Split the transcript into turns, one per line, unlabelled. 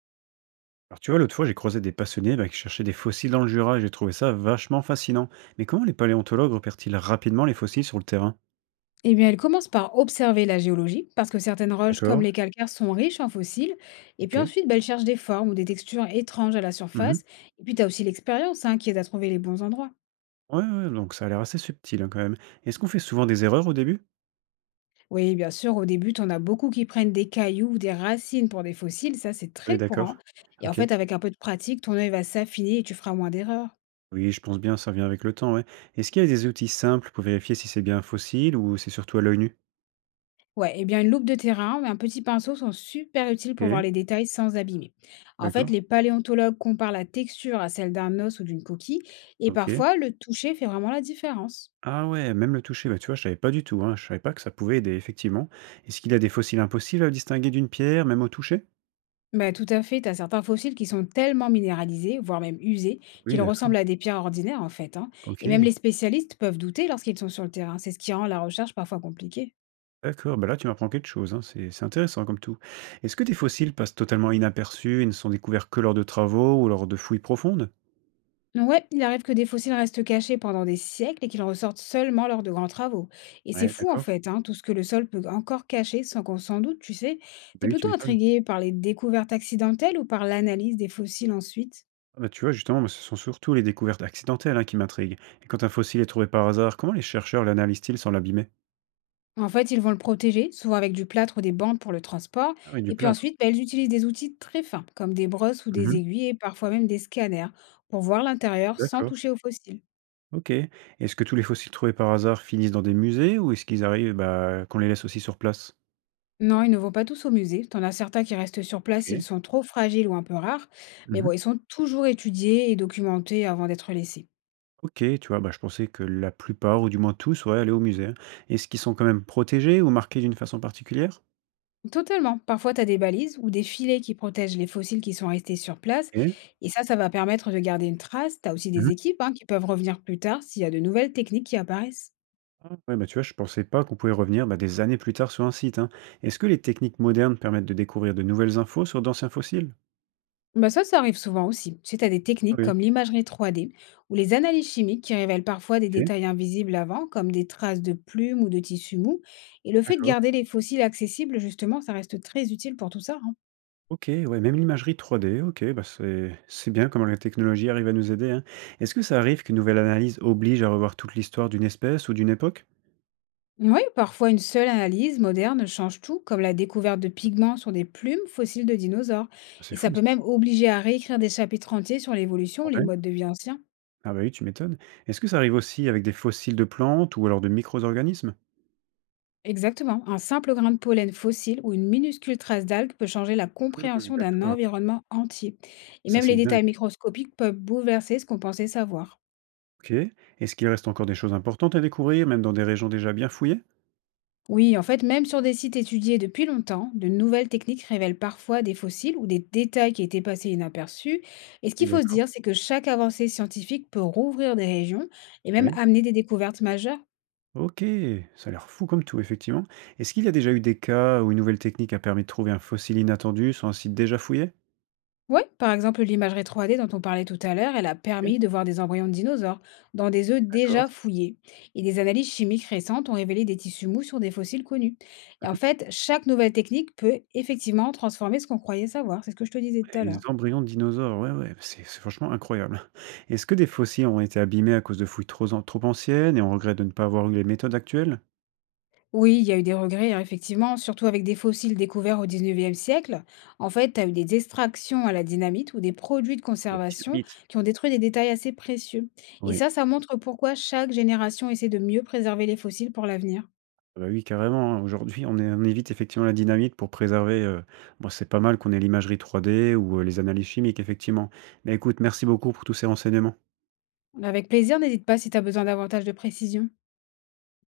Alors tu vois, l'autre fois, j'ai croisé des passionnés qui cherchaient des fossiles dans le Jura et j'ai trouvé ça vachement fascinant. Mais comment les paléontologues repèrent-ils rapidement les fossiles sur le terrain?
Eh bien, elle commence par observer la géologie, parce que certaines roches, comme
D'accord,
les calcaires, sont riches en fossiles. Et puis
ok.
ensuite, bah, elle cherche des formes ou des textures étranges à la
Mhm.
surface. Et puis, tu as aussi l'expérience hein, qui aide à trouver les bons endroits.
Ouais, ouais, donc ça a l'air assez subtil hein, quand même. Est-ce qu'on fait souvent des erreurs au début?
Oui, bien sûr, au début, tu en as beaucoup qui prennent des cailloux ou des racines pour des fossiles. Ça, c'est
Oui,
très courant.
d'accord.
Et en
Ok.
fait, avec un peu de pratique, ton œil va s'affiner et tu feras moins d'erreurs.
Oui, je pense bien, ça vient avec le temps, ouais. Est-ce qu'il y a des outils simples pour vérifier si c'est bien un fossile ou c'est surtout à l'œil nu?
Ouais, eh bien une loupe de terrain ou un petit pinceau sont super utiles pour voir
Ok,
les détails sans abîmer. En fait,
d'accord.
les paléontologues comparent la texture à celle d'un os ou d'une coquille, et
Ok.
parfois le toucher fait vraiment la différence.
Ah ouais, même le toucher, bah tu vois, je savais pas du tout, hein, je savais pas que ça pouvait aider, effectivement. Est-ce qu'il y a des fossiles impossibles à distinguer d'une pierre, même au toucher?
Bah tout à fait, t'as certains fossiles qui sont tellement minéralisés, voire même usés,
Oui,
qu'ils
d'accord.
ressemblent à des pierres ordinaires en fait, hein. Et même
OK,
les spécialistes peuvent douter lorsqu'ils sont sur le terrain. C'est ce qui rend la recherche parfois compliquée.
d'accord. Bah, là, tu m'apprends quelque chose, hein. C'est intéressant comme tout. Est-ce que des fossiles passent totalement inaperçus et ne sont découverts que lors de travaux ou lors de fouilles profondes?
Ouais, il arrive que des fossiles restent cachés pendant des siècles et qu'ils ressortent seulement lors de grands travaux. Et c'est
Ouais,
fou en
d'accord.
fait, hein, tout ce que le sol peut encore cacher sans qu'on s'en doute, tu sais.
Bah
T'es
oui, tu
plutôt
m'étonnes.
intrigué par les découvertes accidentelles ou par l'analyse des fossiles ensuite?
Ah bah, tu vois, justement, moi, ce sont surtout les découvertes accidentelles, hein, qui m'intriguent. Et quand un fossile est trouvé par hasard, comment les chercheurs l'analysent-ils sans l'abîmer?
En fait, ils vont le protéger, souvent avec du plâtre ou des bandes pour le transport.
Ah oui, du
Et puis
plâtre.
ensuite, bah, ils utilisent des outils très fins, comme des brosses ou des
Mhm.
aiguilles et parfois même des scanners, pour voir l'intérieur sans
D'accord.
toucher aux fossiles.
OK. Est-ce que tous les fossiles trouvés par hasard finissent dans des musées ou est-ce qu'ils arrivent, bah, qu'on les laisse aussi sur place?
Non, ils ne vont pas tous au musée. T'en as certains qui restent sur place, ils
OK.
sont trop fragiles ou un peu rares. Mais
Mhm.
bon, ils sont toujours étudiés et documentés avant d'être laissés.
Ok, tu vois, bah, je pensais que la plupart, ou du moins tous, auraient allé au musée, hein. Est-ce qu'ils sont quand même protégés ou marqués d'une façon particulière?
Totalement. Parfois, tu as des balises ou des filets qui protègent les fossiles qui sont restés sur place.
Ok.
Et ça va permettre de garder une trace. Tu as aussi
Mhm.
des équipes hein, qui peuvent revenir plus tard s'il y a de nouvelles techniques qui apparaissent.
Ah, ouais, bah, tu vois, je pensais pas qu'on pouvait revenir bah, des années plus tard sur un site, hein. Est-ce que les techniques modernes permettent de découvrir de nouvelles infos sur d'anciens fossiles?
Bah ça, ça arrive souvent aussi. Tu sais, des
Ah
techniques
oui.
comme l'imagerie 3D ou les analyses chimiques qui révèlent parfois des
Ok,
détails invisibles avant, comme des traces de plumes ou de tissus mous. Et le fait de
d'accord.
garder les fossiles accessibles, justement, ça reste très utile pour tout ça, hein.
Ok, ouais, même l'imagerie 3D, ok, bah c'est bien comment la technologie arrive à nous aider, hein. Est-ce que ça arrive qu'une nouvelle analyse oblige à revoir toute l'histoire d'une espèce ou d'une époque?
Oui, parfois une seule analyse moderne change tout, comme la découverte de pigments sur des plumes fossiles de dinosaures.
Ah, c'est
Et ça
fou ça.
peut même obliger à réécrire des chapitres entiers sur l'évolution ou les modes de vie anciens.
Ah bah oui, tu m'étonnes. Est-ce que ça arrive aussi avec des fossiles de plantes ou alors de micro-organismes?
Exactement, un simple grain de pollen fossile ou une minuscule trace d'algue peut changer la
Mmh,
compréhension d'un
d'accord.
environnement entier. Et
Ça,
même
c'est
les
dingue.
détails microscopiques peuvent bouleverser ce qu'on pensait savoir.
OK. Est-ce qu'il reste encore des choses importantes à découvrir, même dans des régions déjà bien fouillées?
Oui, en fait, même sur des sites étudiés depuis longtemps, de nouvelles techniques révèlent parfois des fossiles ou des détails qui étaient passés inaperçus. Et ce
Oui,
qu'il faut se
d'accord.
dire, c'est que chaque avancée scientifique peut rouvrir des régions et même
Oui.
amener des découvertes majeures.
OK. Ça a l'air fou comme tout, effectivement. Est-ce qu'il y a déjà eu des cas où une nouvelle technique a permis de trouver un fossile inattendu sur un site déjà fouillé?
Oui, par exemple, l'imagerie 3D dont on parlait tout à l'heure, elle a
OK,
permis de voir des embryons de dinosaures dans des œufs
d'accord.
déjà fouillés. Et des analyses chimiques récentes ont révélé des tissus mous sur des fossiles connus. Et en
Mmh.
fait, chaque nouvelle technique peut effectivement transformer ce qu'on croyait savoir. C'est ce que je te disais tout
Et
à
les
l'heure.
embryons de dinosaures, ouais, ouais, c'est franchement incroyable. Est-ce que des fossiles ont été abîmés à cause de fouilles trop, trop anciennes et on regrette de ne pas avoir eu les méthodes actuelles?
Oui, il y a eu des regrets, hein, effectivement, surtout avec des fossiles découverts au 19e siècle. En fait, tu as eu des extractions à la dynamite ou des produits de
Il y a un petit
conservation
mythe.
qui ont détruit des détails assez précieux. Et
Oui.
ça montre pourquoi chaque génération essaie de mieux préserver les fossiles pour l'avenir.
Ah bah oui, carrément, hein. Aujourd'hui, on évite effectivement la dynamite pour préserver, bon, c'est pas mal qu'on ait l'imagerie 3D ou les analyses chimiques, effectivement. Mais écoute, merci beaucoup pour tous ces renseignements.
Avec plaisir, n'hésite pas si tu as besoin davantage de précision.